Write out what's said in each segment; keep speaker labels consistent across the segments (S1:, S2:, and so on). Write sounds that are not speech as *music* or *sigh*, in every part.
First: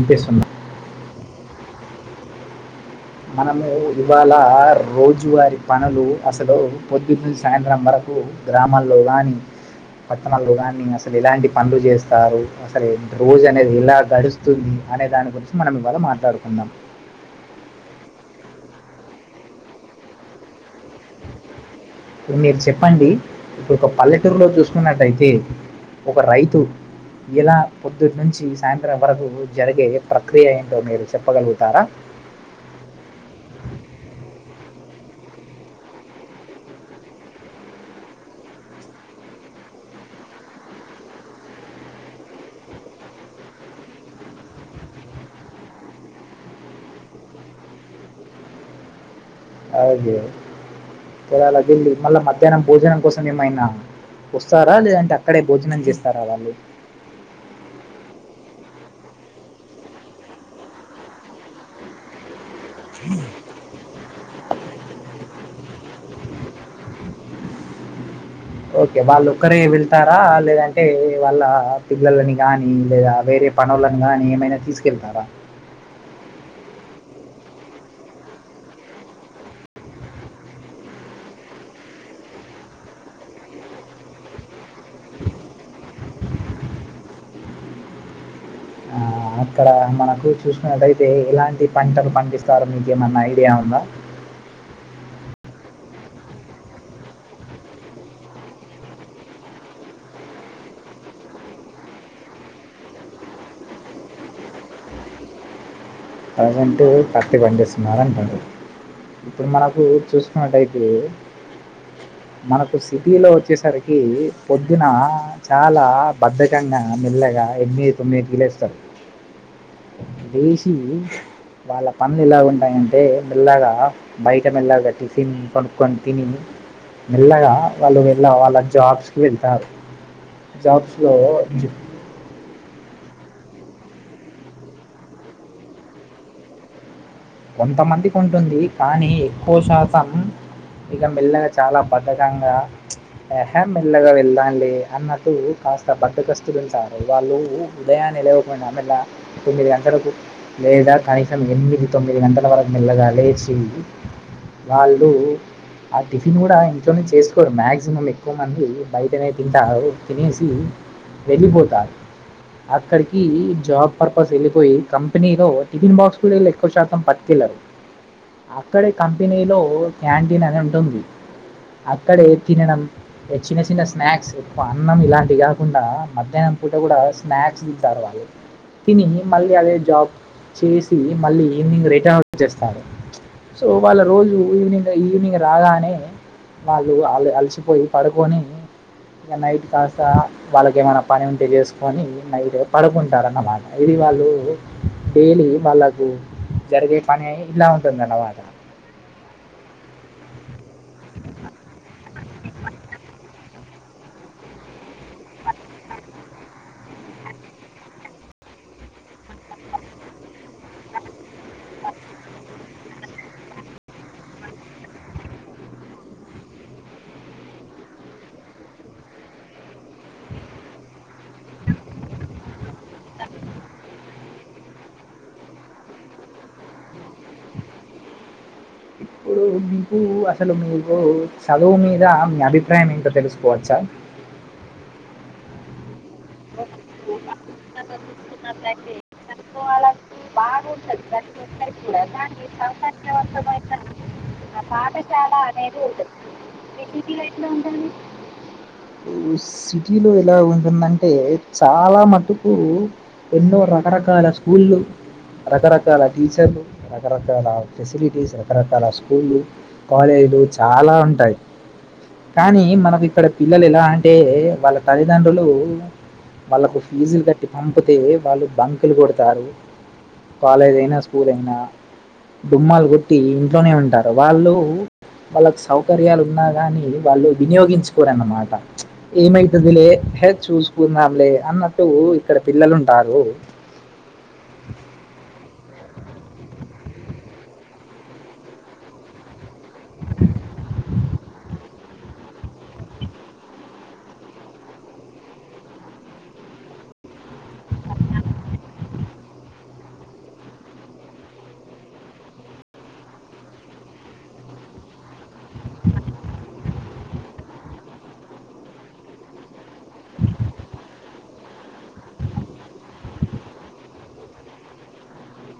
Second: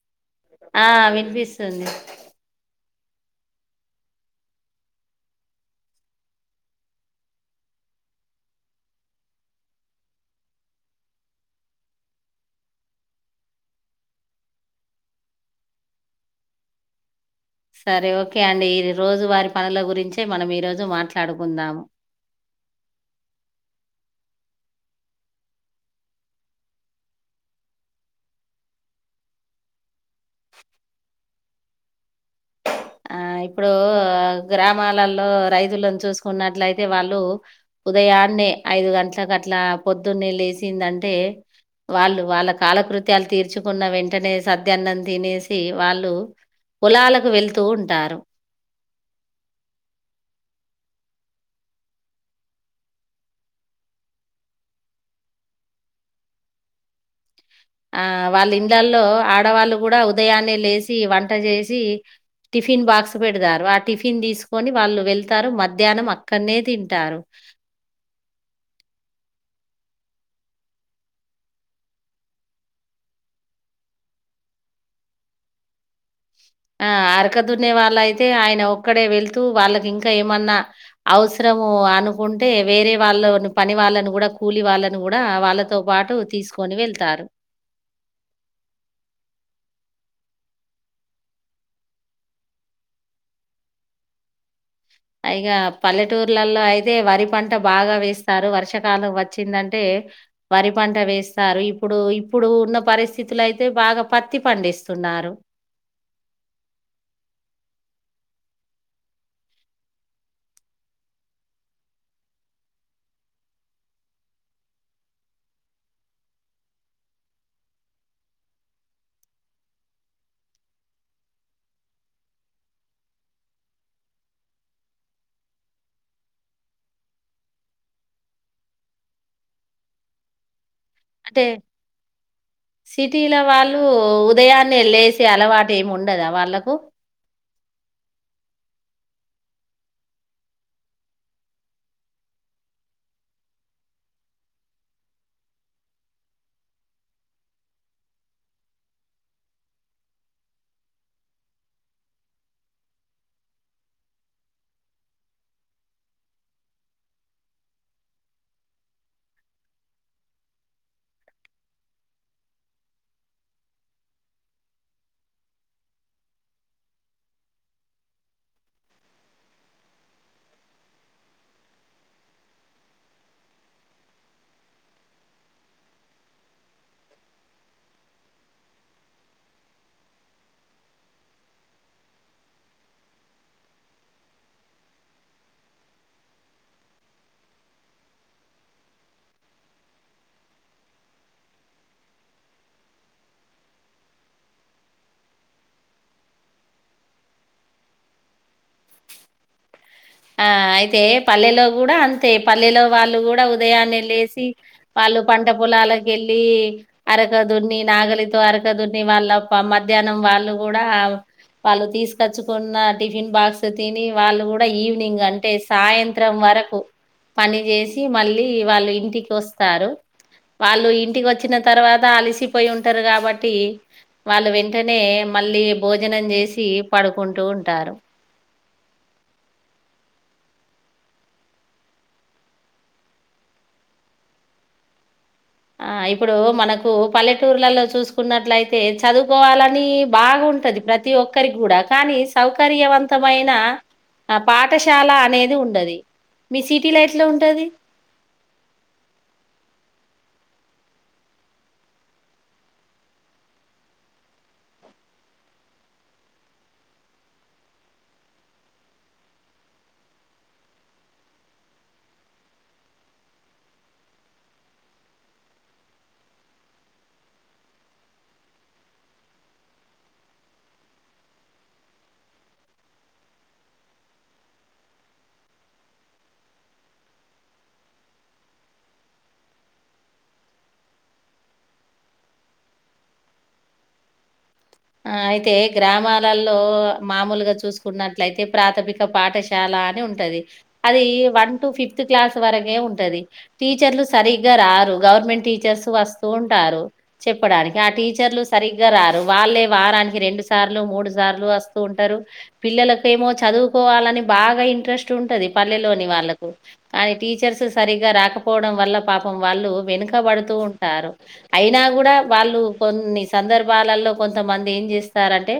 S1: వినిపిస్తున్నా
S2: ఆ విన్పిస్ స్తుంది
S1: మనము ఇవాళ రోజువారి పనులు, అసలు పొద్దున్నంచి సాయంత్రం వరకు గ్రామాల్లో కానీ, పట్టణాల్లో కానీ, అసలు ఎలాంటి పనులు చేస్తారు. అసలు రోజు అనేది ఎలా గడుస్తుంది అనే దాని గురించి మనం ఇవాళ మాట్లాడుకుందాం.
S2: సరే ఓకే అండి ఈ రోజు వారి పనుల గురించే మనం ఈ రోజు మాట్లాడుకుందాం.
S1: ఇప్పుడు మీరు చెప్పండి. ఇప్పుడు ఒక పల్లెటూరులో చూసుకున్నట్టయితే, ఒక రైతు ఇలా పొద్దుటి నుంచి సాయంత్రం వరకు జరిగే ప్రక్రియ ఏంటో మీరు చెప్పగలుగుతారా.
S2: ఆ ఇప్పుడు గ్రామాలలో రైతులను చూసుకున్నట్లయితే వాళ్ళు, ఉదయాన్నే ఐదు గంటలలకుట్ల పొద్దున్నే లేచిందంటే, వాళ్ళు వాళ్ళ కాలకృత్యాలు తీర్చుకున్న వెంటనే సద్యాన్నం తినేసి వాళ్ళు పొలాలకు వెళ్తూ ఉ టారు
S1: అదే అలా వెళ్ళి మళ్ళా మధ్యాహ్నం భోజనం కోసం ఏమైనా, వస్తారా లేదంటే అక్కడే భోజనం చేస్తారా వాళ్ళు
S2: ఆ వాళ్ళ ఇండ్లలో ఆడవాళ్ళు కూడా ఉదయాన్నే లేచి వంట చేసి టిఫిన్ బాక్స్ పెడతారు ఆ టిఫిన్ తీ కొని వాళ్ళు వెళ్తారు మధ్యాహ్నం అక్కడనే తింటారు
S1: ఓకే వాళ్ళ ఒక్కరే వెళ్తారా, లేదంటే వాళ్ళ పిల్లలని కాని లేదా వేరే పనువులను గాని ఏమైనా తీసుకెళ్తారా
S2: ఆ అరకదున్నే వాళ్ళ అయితే ఆయన ఒక్కడే వెళ్తూ, వాళ్ళకి ఇంకా ఏమన్నా, అవసరము అనుకుంటే వేరే వాళ్ళ పని వాళ్ళను కూడా కూలి వాళ్ళని కూడా వాళ్ళతో పాటు తీసుకొని వెళ్తారు.
S1: ఆహ్, అక్కడ మనకు చూసుకున్నట్టయితే, ఎలాంటి పంటలు పండిస్తారో మీకు ఏమన్నా ఐడియా ఉందా
S2: ఇగ పల్లెటూర్లలో అయితే వరి పంట బాగా వేస్తారు, వర్షాకాలం వచ్చిందంటే, వరి పంట వేస్తారు, ఇప్పుడు ఇప్పుడు ఉన్న పరిస్థితులు అయితే బాగా పత్తి పండిస్తున్నారు.
S1: ప్రజెంట్ పత్తి పండిస్తున్నారు అంటుండ్రు, ఇప్పుడు మనకు చూసుకున్నట్టయితే, మనకు సిటీలో వచ్చేసరికి పొద్దున చాలా బద్ధకంగా మెల్లగా ఎనిమిది తొమ్మిది గి లేస్తం లేసి వాళ్ళ పన్నలు ఎలా ఉంటాయంటే, మెల్లగా బయట మెల్లగా టిఫిన్ కొనుక్కొని తిని మెల్లగా వాళ్ళు మెల్ల వాళ్ళ జబ్స్కి వెళ్తారు. జాబ్సులో
S2: అంటే సిటీల వాళ్ళు ఉదయాన్నే లేసి అలవాటు ఏమి ఉండదా వాళ్ళకు
S1: కొంతమందికి ఉంటుంది, కానీ ఎక్కువ శాతం ఇక మెల్లగా చాలా బద్ధకంగాహ మెల్లగా వెళ్దాంలే అన్నట్టు కాస్త బధకస్తుడు ఉంటారు, వాళ్ళు ఉదయాన్న లేవకుండా మెల్ల తొమ్మిది గంటలకు లేదా కనీసం ఎనిమిది తొమ్మిది గంటల వరకు మెల్లగా లేచి, వాళ్ళు ఆ టిఫిన్ కూడా ఇంట్లోనే చేసుకోరు మ్యాక్సిమం ఎక్కువ మంది బయటనే తింటారు, తినేసి వెళ్ళిపోతారు, అక్కడికి జాబ్ పర్పస్ వెళ్ళిపోయి కంపెనీలో టిఫిన్ బాక్స్ కూడా వెళ్ళ ఒక్కవ శాతం పట్టుకెళ్ళరు, అక్కడే కంపెనీలో క్యాంటీన్ అనే ఉంటుంది, అక్కడే తినడం చిన్న చిన్న స్నాక్స్ ఎక్కువ అన్నం ఇలాంటివి కాకుండా, మధ్యాహ్నం పూట కూడా స్నాక్స్ దిద్దారు వాళ్ళు తిని మళ్ళీ అదే జాబ్ చేసి మళ్ళీ ఈవినింగ్ రిటర్న్ వచేస్తారు, సో వాళ్ళ రోజు ఈవినింగ్ ఈవినింగ్ రాగానే వాళ్ళు అళ అలసిపోయి పడుకొని, ఇక నైట్ కాస్త వాళ్ళకి ఏమైనా పని ఉంటే చేసుకొని నైట్ పడుకుంటారు అన్నమాట, ఇది వాళ్ళు డైలీ వాళ్ళకు జరిగే పని ఇలా ఉంటుంది అన్నమాట
S2: ఆ అయితే పల్లెలో కూడా అం ఐతే పల్లెలో వాళ్ళు కూడా ఉదయాన్నే లేసి, వాళ్ళు పంట పొలాలకు వెళ్ళి, అరకదున్ని నాగలితో అరకదున్ని, వాళ్ళ మధ్యాహ్నం వాళ్ళు కూడా వాళ్ళు తీసుకొచ్చుకున్న టిఫిన్ బాక్స్ తిని వాళ్ళు కూడా ఈ ఈనింగ్ అంటే సాయంత్రం వరకు పని చేసి మళ్ళీ వాళ్ళు ఇంటికి వస్తారు, వాళ్ళు ఇంటికి వచ్చిన తర్వాత అలిసిపోయి ఉంటారు కాబట్టి, వాళ్ళు వెంటనే మళ్ళీ భోజనం చేసి పడుకుంటూ ఉంటారు.
S1: ఇప్పుడు మీకు అసలు మీకు చదువు మీద మీ అభిప్రాయం ఏంటో తెలుసుకోవచ్చా
S2: ఆ ఇ ఇప్పుడు మనకు పల్లె టూర్లలో చూసుకున్నట్లయితే చదువుకోవాల కూని బాగ ప్రతి ఒక్కరికి కూడా కానీ సౌకర్యవంతమైన ఆ పాఠశాల అనేది ఉండది మీ సిటీలో ఎట్లా ఉంటది
S1: ఈ సిటీలో ఇలా ఉంటుందంటే చాలా మటుకు ఎన్నో రకరకాల స్కూలు రకరకాల టీచర్లు రకరకాల ఫెసిలిటీస్ రకరకాల స్కూళ్లు కాలేజీలు చాలా ఉంటాయి కానీ మనవి ఇక్కడ పిల్లలు ఎలా అంటే వాళ్ళ తల్లిదండ్రులు వాళ్ళకు ఫీజులు కట్టి పంపితే వాళ్ళు బంకులు కొడతారు కాలేజ్ అయినా స్కూల్ అయినా డుమ్మాలు కొట్టి ఇంట్లోనే ఉంటా వాళ్ళు వాళ్ళకు సౌకర్యాలు ఉన్నా గాని వాళ్ళు వినియోగించుకోరన్నమాట ఏమైతది లే హే చూసుకుందాంలే అన్నట్టు ఇక్కడ పిల్లలు ఉంటారు
S2: ఆ అయితే గ్రామాలల్లో మామూలుగా చూసుకున్నట్లయితే ప్రాథమిక పాఠశాల అని ఉంటది అది వన్ టు ఫిఫ్త్ క్లాస్ వరకే ఉంటది టీచర్లు సరిగ్గా రారు గవర్నమెంట్ టీచర్స్ వస్తూ ఉంటారు చెప్పడానికి ఆ టీచర్లు సరిగ్గా రారు వాళ్లే వారానికి రెండు సార్లు మూడు సార్లు వస్తూ ఉంటారు పిల్లలకు ఏమో చదువుకోవాలని బాగా ఇంట్రెస్ట్ ఉంటది పల్లెలోని వాళ్ళకు కానీ టీచర్స్ సరిగా రాకపోవడం వల్ల పాపం వాళ్ళు వెనుకబడుతూ ఉంటారు అయినా కూడా వాళ్ళు కొన్ని సందర్భాలలో కొ తమంది ఏం చేస్తారంటే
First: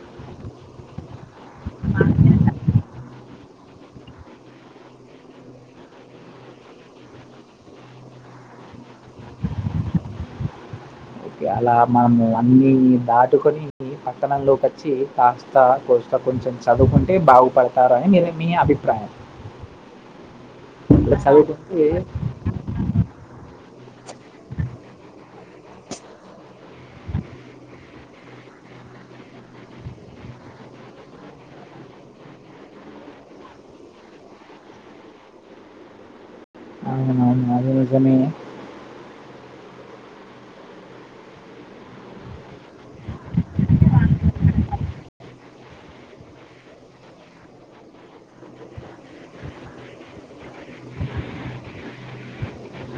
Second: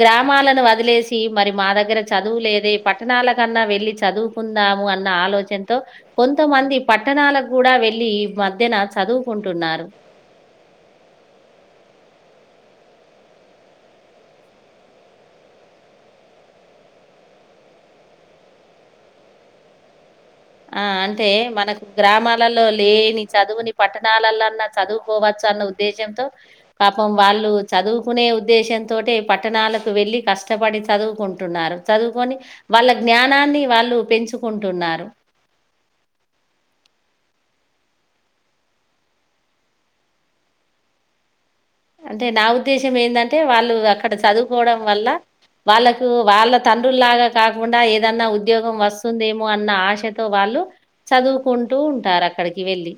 S2: గ్రామాలను వదిలేసి మరి మా దగ్గర చదువులేదే పట్టణాల కన్నా వెళ్ళి చదువుకుందాము అన్న ఆలోచనతో కొంతమంది పట్టణాలకు కూడా వెళ్ళి మధ్యన చదువుకుంటున్నారు
S1: ఓకే. అలా మనం అన్నీ దాటుకొని పట్టణంలోకి వచ్చి కాస్త కోస్త కొంచెం చదువుకుంటే బాగుపడతారు అని మీ మీ అభిప్రాయం
S2: ఆ అంటే మనకు గ్రామాలలో లేని చదువుని పట్టణాలలోన్నా చదువుకోవచ్చు అన్న ఉద్దేశంతో పాపం వాళ్ళు చదువుకునే ఉద్దేశంతోటే పట్టణాలకు వెళ్ళి కష్టపడి చదువుకుంటున్నారు చదువుకొని వాళ్ళ జ్ఞానాన్ని వాళ్ళు పెంచుకుంటున్నారు
S1: అవువును అది నిజమే
S2: అంటే నా ఉద్దేశం ఏందంటే వాళ్ళు అక్కడ సదువుకోవడం వల్ల వాళ్ళకు వాళ్ళ తండ్రుల్లాగా కాకుండా ఏదన్నా ఉద్యోగం వస్తుందేమో అన్న ఆశతో వాళ్ళు చదువుకుంటూ ఉంటారు అక్కడికి వెళ్ళి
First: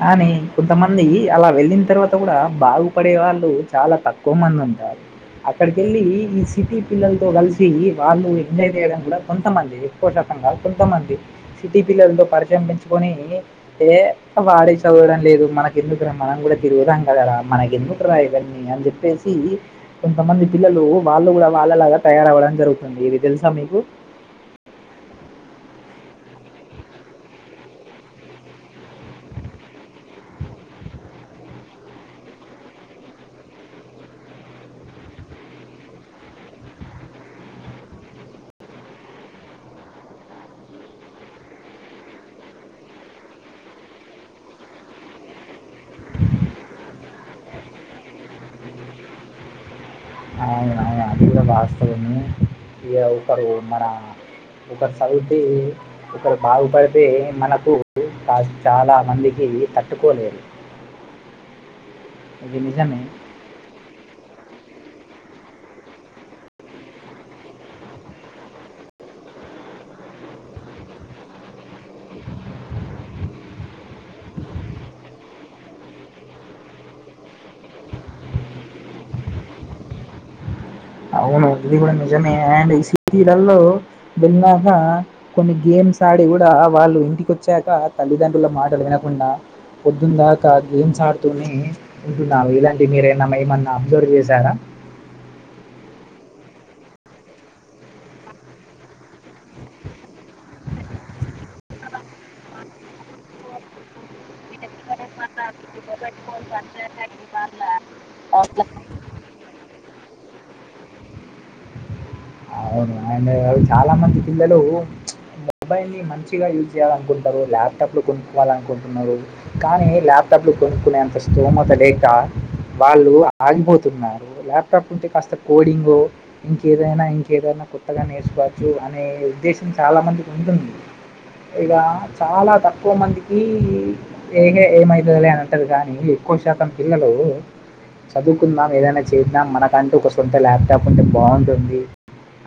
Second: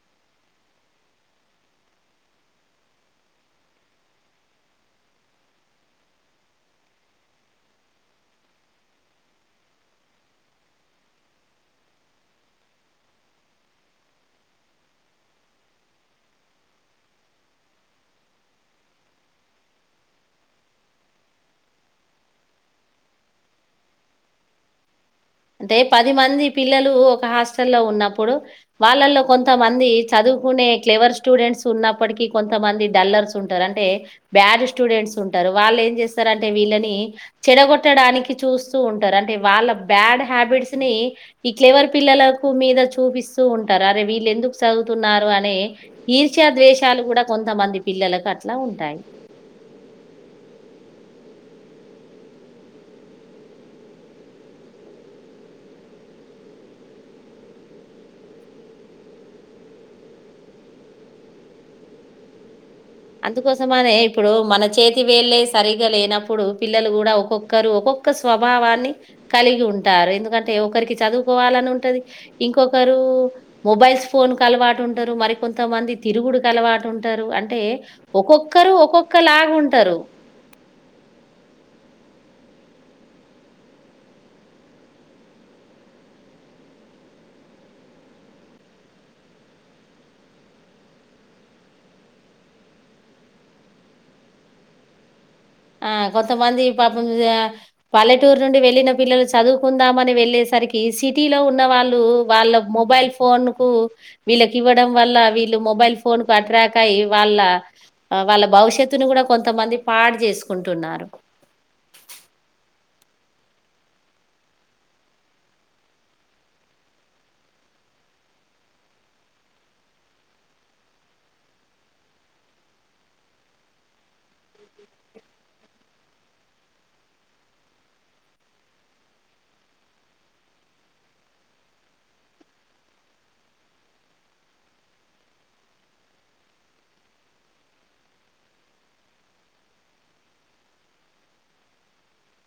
S1: కానీ కొంతమంది అలా వెళ్ళిన తర్వాత కూడా బాగుపడే వాళ్ళు చాలా తక్కువ మంది ఉంటారు అక్కడికెళ్ళి ఈ సిటీ పిల్లలతో కలిసి వాళ్ళు ఎంజాయ్ చేయడం కూడా కొంతమంది ఎక్కువ శాతం కాదు కొంతమంది సిటీ పిల్లలతో పరిచయం పెంచుకొనీ ఏ అ వాడే చదవడం లేదు మనకి ఎందుకు రా మనం కూడా తిరుగుదాం కదరా మనకి ఎందుకు రా ఇవన్నీ అని చెప్పేసి కొంతమంది పిల్లలు వాళ్ళు కూడా వాళ్ళలాగా తయారవ్వడం జరుగుతుంది ఇది తెలుసా మీకు
S2: అంటే పది మంది పిల్లలు ఒక హాస్టల్లో ఉన్నప్పుడు వాళ్ళల్లో కొంతమంది చదువుకునే క్లెవర్ స్టూడెంట్స్ ఉన్నప్పటికీ కొంతమంది డల్లర్స్ ఉంటారు అంటే బ్యాడ్ స్టూడెంట్స్ ఉంటారు వాళ్ళు ఏం చేస్తారు అంటే వీళ్ళని చెడగొట్టడానికి చూస్తూ ఉంటారు అంటే వాళ్ళ బ్యాడ్ హ్యాబిట్స్ ని ఇట్లెవరు పిల్లలకు మీద చూపిస్తూ ఉంటారు అరే వీళ్ళు ఎందుకు చదువుతున్నారు అనే ఈర్ష్యా ద్వేషాలు కూడా కొంతమంది పిల్లలకు అట్లా ఉంటాయి
S1: అవునవును అందులో వాస్తవుని ఇక ఒకరు మన ఒకరు చదువితె ఒకరు బాగుపడితే మనకు కా చాలా మందికి తట్టుకోలేరు ఇది నిజమే
S2: అందుకోసమనే ఇప్పుడు మన చేతి వేళ్ళే సరిగ్గా లేనప్పుడు పిల్లలు కూడా ఒక్కొక్కరు ఒక్కొక్క స్వభావాన్ని కలిగి ఉంటారు ఎందుకంటే ఒకరికి చదువుకోవాలని ఉంటది ఇంకొకరు మొబైల్స్ ఫోన్స్కు అలవాటు ఉంటారు మరికొంతమంది తిరుగుడుకి అలవాటు ఉంటారు అంటే ఒక్కొక్కరు ఒక్కొక్క లాగా ఉంటరు
S1: అవును ఇది కూడా నిజమే అండ్ ఈ *inaudible* లలో వెళ్ళాక కొన్ని గేమ్స్ ఆడి కూడా వాళ్ళు ఇంటికి వచ్చాక తల్లిదండ్రుల మాటలు వినకుండా పొద్దున్న దాకా గేమ్స్ ఆడుతూనే ఉంటున్నారు ఇలాంటి మీరేమనా ఏమన్నా అబ్జర్వ్ చేశారా
S2: ఆ కొంతమంది పాపం పల్లెటూరు నుండి వెళ్ళిన పిల్లలు చదువుకుందామని వెళ్ళేసరికి సిటీలో ఉన్న వాళ్ళు వాళ్ళ మొబైల్ ఫోన్ కు వీళ్ళకి ఇవ్వడం వల్ల వీళ్ళు మొబైల్ ఫోన్ కు అట్రాక్ అయి వాళ్ళ వాళ్ళ భవిష్యత్తుని కూడా కొంతమంది పాడు చేసు కుంటున్నారు
S1: అవును అండ్ చాలా మంది పిల్లలు మొబైల్ని మంచిగా యూజ్ చేయాల అనుకుంటారు, ల్యాప్టాప్ లో కొనుక్కోవాల అనుకుంటున్నారు, కానీ ల్యాప్టాప్ లో కొనుక్కునేంత స్తోమత లేక, వాళ్ళు ఆగిపోతున్నారు ల్యాప్టాప్ ఉంటే కాస్త కోడింగ్ ఇంకేదైనా ఇం ఏదనా కొత్తగా నేర్చుకోవచ్చు అనే ఉద్దేశం చాలామందికి ఉంటుంది ఇక చాలా తక్కువ మందికి ఏనె ఏమయితదిలే అని అంటారు కానీ ఎక్కువ శాతం పిల్లలు చదువుకుందాం ఏదైనా చేద్దాం మనకంటూ ఒక సొంత ల్యాప్టాప్ ఉంటే బాగుంటుంది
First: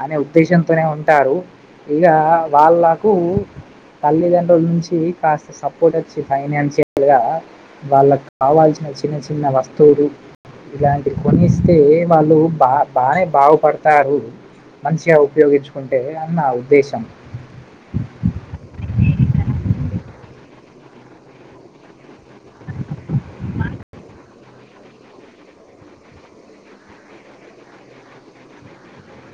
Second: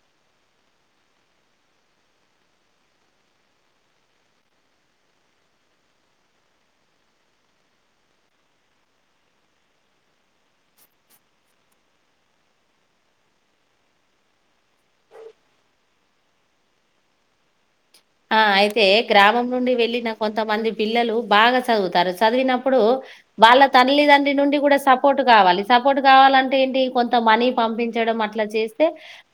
S1: అనే ఉద్దేశంతోనే ఉంటారు ఇక వాళ్ళకు తల్లిదండ్రుల నుంచి కాస్త సపోర్ట్ వచ్చి ఫైనాన్షియల్గా వాళ్ళకు కావాల్సిన చిన్న చిన్న వస్తువులు ఇలాంటివి కొనిస్తే వాళ్ళు బా బానే బాగుపడతారు మంచిగా ఉపయోగించుకుంటే అని నా ఉద్దేశం
S2: ఆ అయితే గ్రామం నుండి వెళ్ళిన కొంతమంది పిల్లలు బాగా చదువుతారు. చదివినప్పుడు వాళ్ళ తల్లిదం నుండి కూడా సపోర్ట్ కావాలి, సపోర్ట్ కావాలంటే ఏంటి కొంత మనీ పంపించడం అట్లా చేస్తే,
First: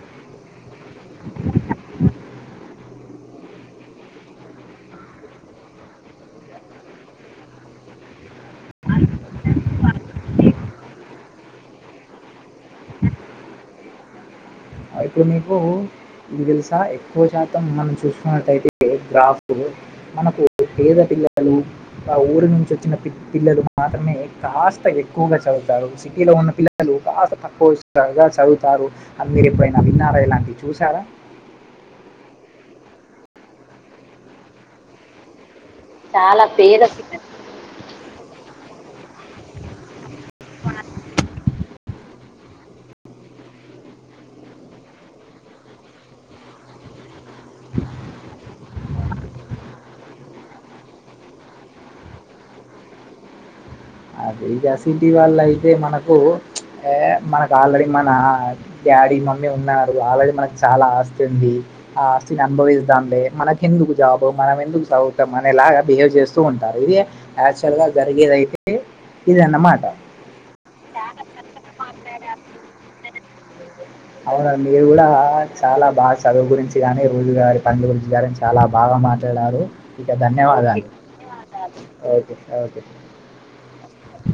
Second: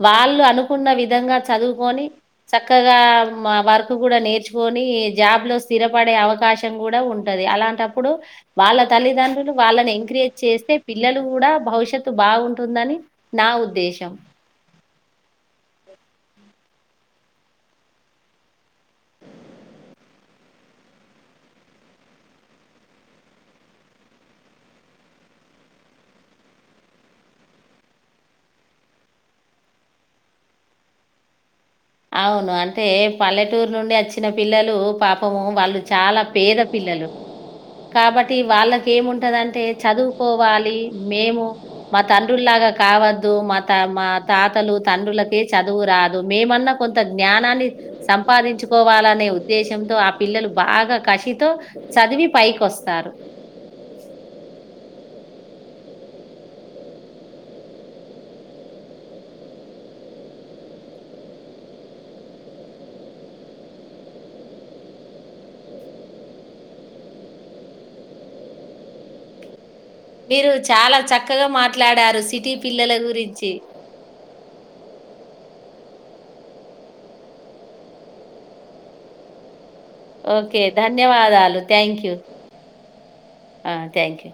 S2: వాళ్ళు అనుకున్న విధంగా చదువుకొని చక్కగా మా వర్క్ కూడా నేర్చుకొని జాబ్ లో స్థిరపడే అవకాశం కూడా ఉంటది, అలాంటప్పుడు వాళ్ళ తల్లిదండ్రులు వాళ్ళని ఎంకరేజ్ చేస్తే పిల్లలు కూడా భవిష్యత్తు బాగుంటుందని నా ఉద్దేశం
S1: ఇప్పుడు నీకు ఇది తెలుసా ఎక్కువ శాతం మనం చూసుకున్నట్టయితే ఏ గ్రాఫ్ మనకు పేద పిల్లలు ఆ ఊరి నుంచి వచ్చిన పిల్లలు మాత్రమే కాస్త ఎక్కువగా చదువుతారు, సిటీలో ఉన్న పిల్లలు కాస్త తక్కువగా చదువుతారు, అందరి నారాయణ చూసారా
S2: అవును అంటే పల్లెటూరు నుండి వచ్చిన పిల్లలు పాపము వాళ్ళు చాలా పేద పిల్లలు కాబట్టి వాళ్ళకి ఏముంటదంటై చదువుకోవాలి మేము మా తండ్రులాగా కావద్దు మా త మా తాతలు తండ్రులకె చదువు రాదు మేమన్నా కొంత జ్ఞానాన్ని సంపాదించుకోవాలనే ఉద్దేశంతో ఆ పిల్లలు బాగా కషితో చదివి పైకొస్తారు
S1: అది ఇక సిటీ వల్ల అయితే మనకు మనకు ఆల్రెడీ మన డాడీ మమ్మీ ఉన్నారు ఆల్రెడీ మనకు చాలా ఆస్తి ఉంది ఆ ఆస్తిని అనుభవిస్తాంలే మనకు ఎందుకు జాబు మనం ఎందుకు చదువుతాం అనే లాగా బిహేవ్ చేస్తూ ఉంటారు ఇది యాక్చువల్గా జరిగేదైతే ఇదన్న మాట
S2: మీరు చాలా చక్కగా మాట్లాడారు సిటీ పిల్లల గురించి
S1: అవున మీరు కూడా చాలా బాగా చదువు గురించి కానీ రోజుగారి పనులు గురించి కానీ చాలా బాగా మాట్లాడారు ఇక
S2: ఓకే
S1: ధన్యవాదాలు
S2: ధన్యవాదాలు thank you
S1: okay okay
S2: thank you